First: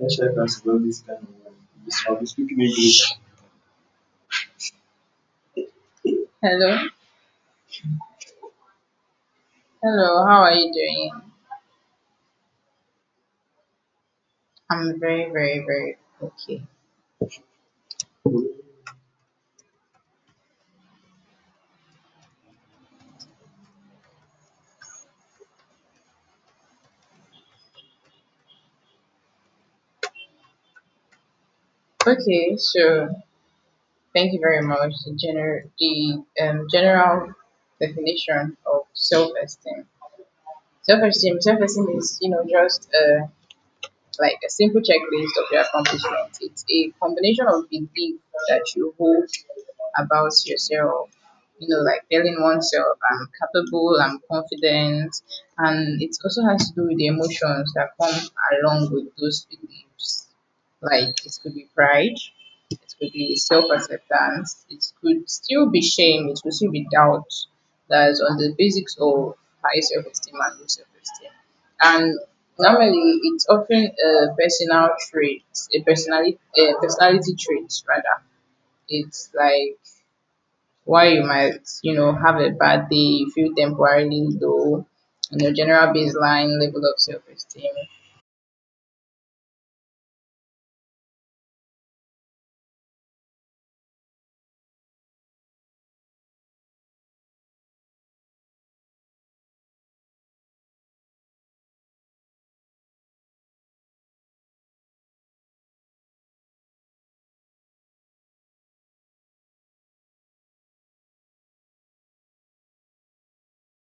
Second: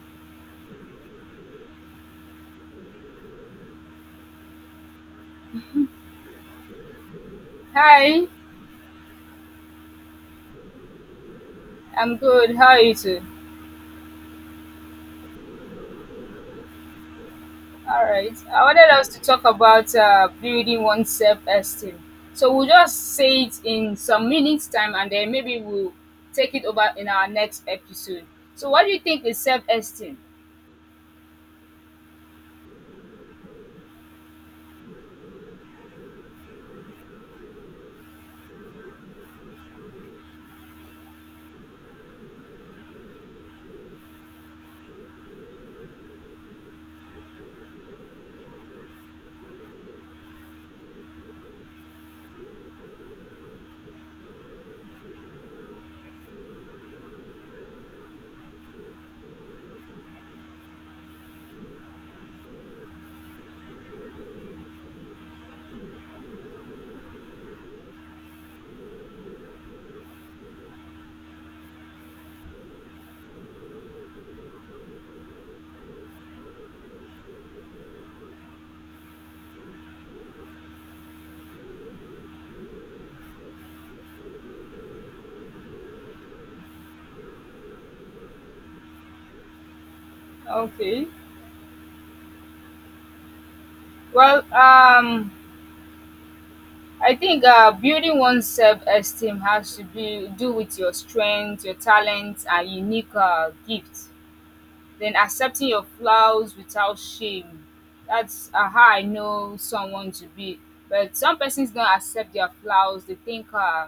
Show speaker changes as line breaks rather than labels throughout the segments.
How should I cast about this kind of? This one, we English. Hello.
Hi,
Hello, how are you doing?
I'm good. How are you too?
I'm very, very, very okay.
All right. I wanted us to talk about building one's self-esteem. So we'll just say it in some minutes time, and then maybe we'll take it over in our next episode. So what do you think is self-esteem?
Okay, so thank you very much. The general definition of self esteem. Self esteem is, just like a simple checklist of your accomplishments. It's a combination of belief that you hold about yourself. You know, like telling oneself, I'm capable, I'm confident. And it also has to do with the emotions that come along with those beliefs. Like it could be pride, it could be self acceptance, it could still be shame, it could still be doubt that is on the basics of high self esteem and low self esteem. And normally, it's often a personal trait, a personality trait rather. It's like why you might, you know, have a bad day, you feel temporarily low, and your general baseline level of self esteem.
Okay. Well, um, I think building one's self-esteem has to be do with your strength, your talent, and unique gifts. Then accepting your flaws without shame. That's how I know someone to be. But some persons don't accept their flaws. They think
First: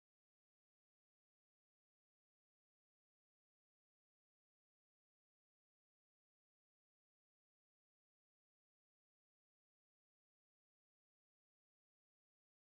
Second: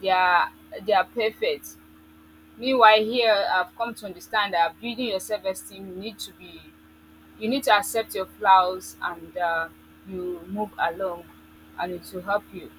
they are they are perfect. Meanwhile, here I've come to understand that building your self-esteem, you need to be, you need to accept your flaws and you move along, and it will help you.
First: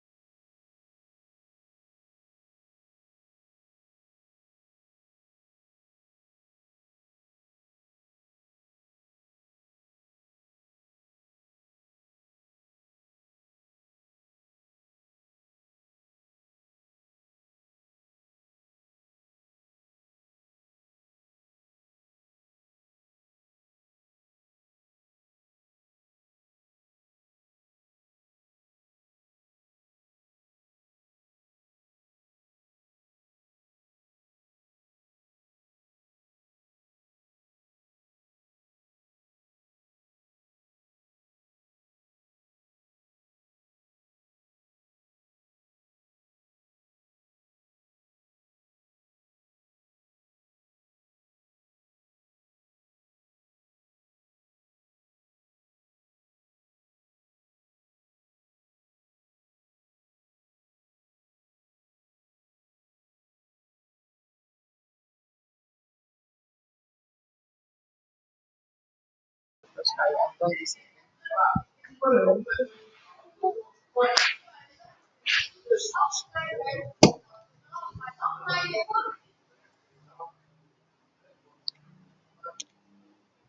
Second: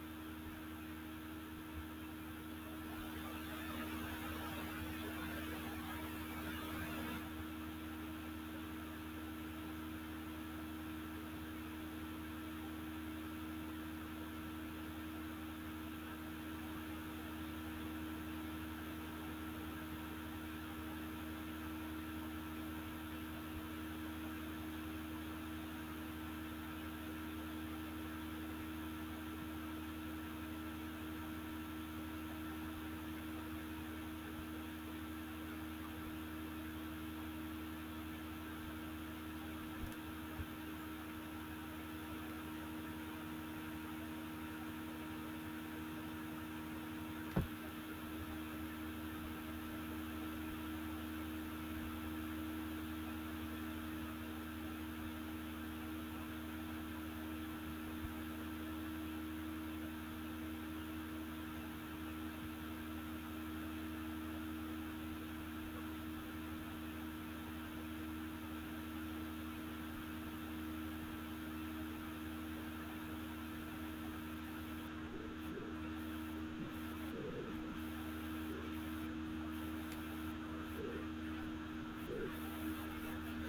Because how you have done this.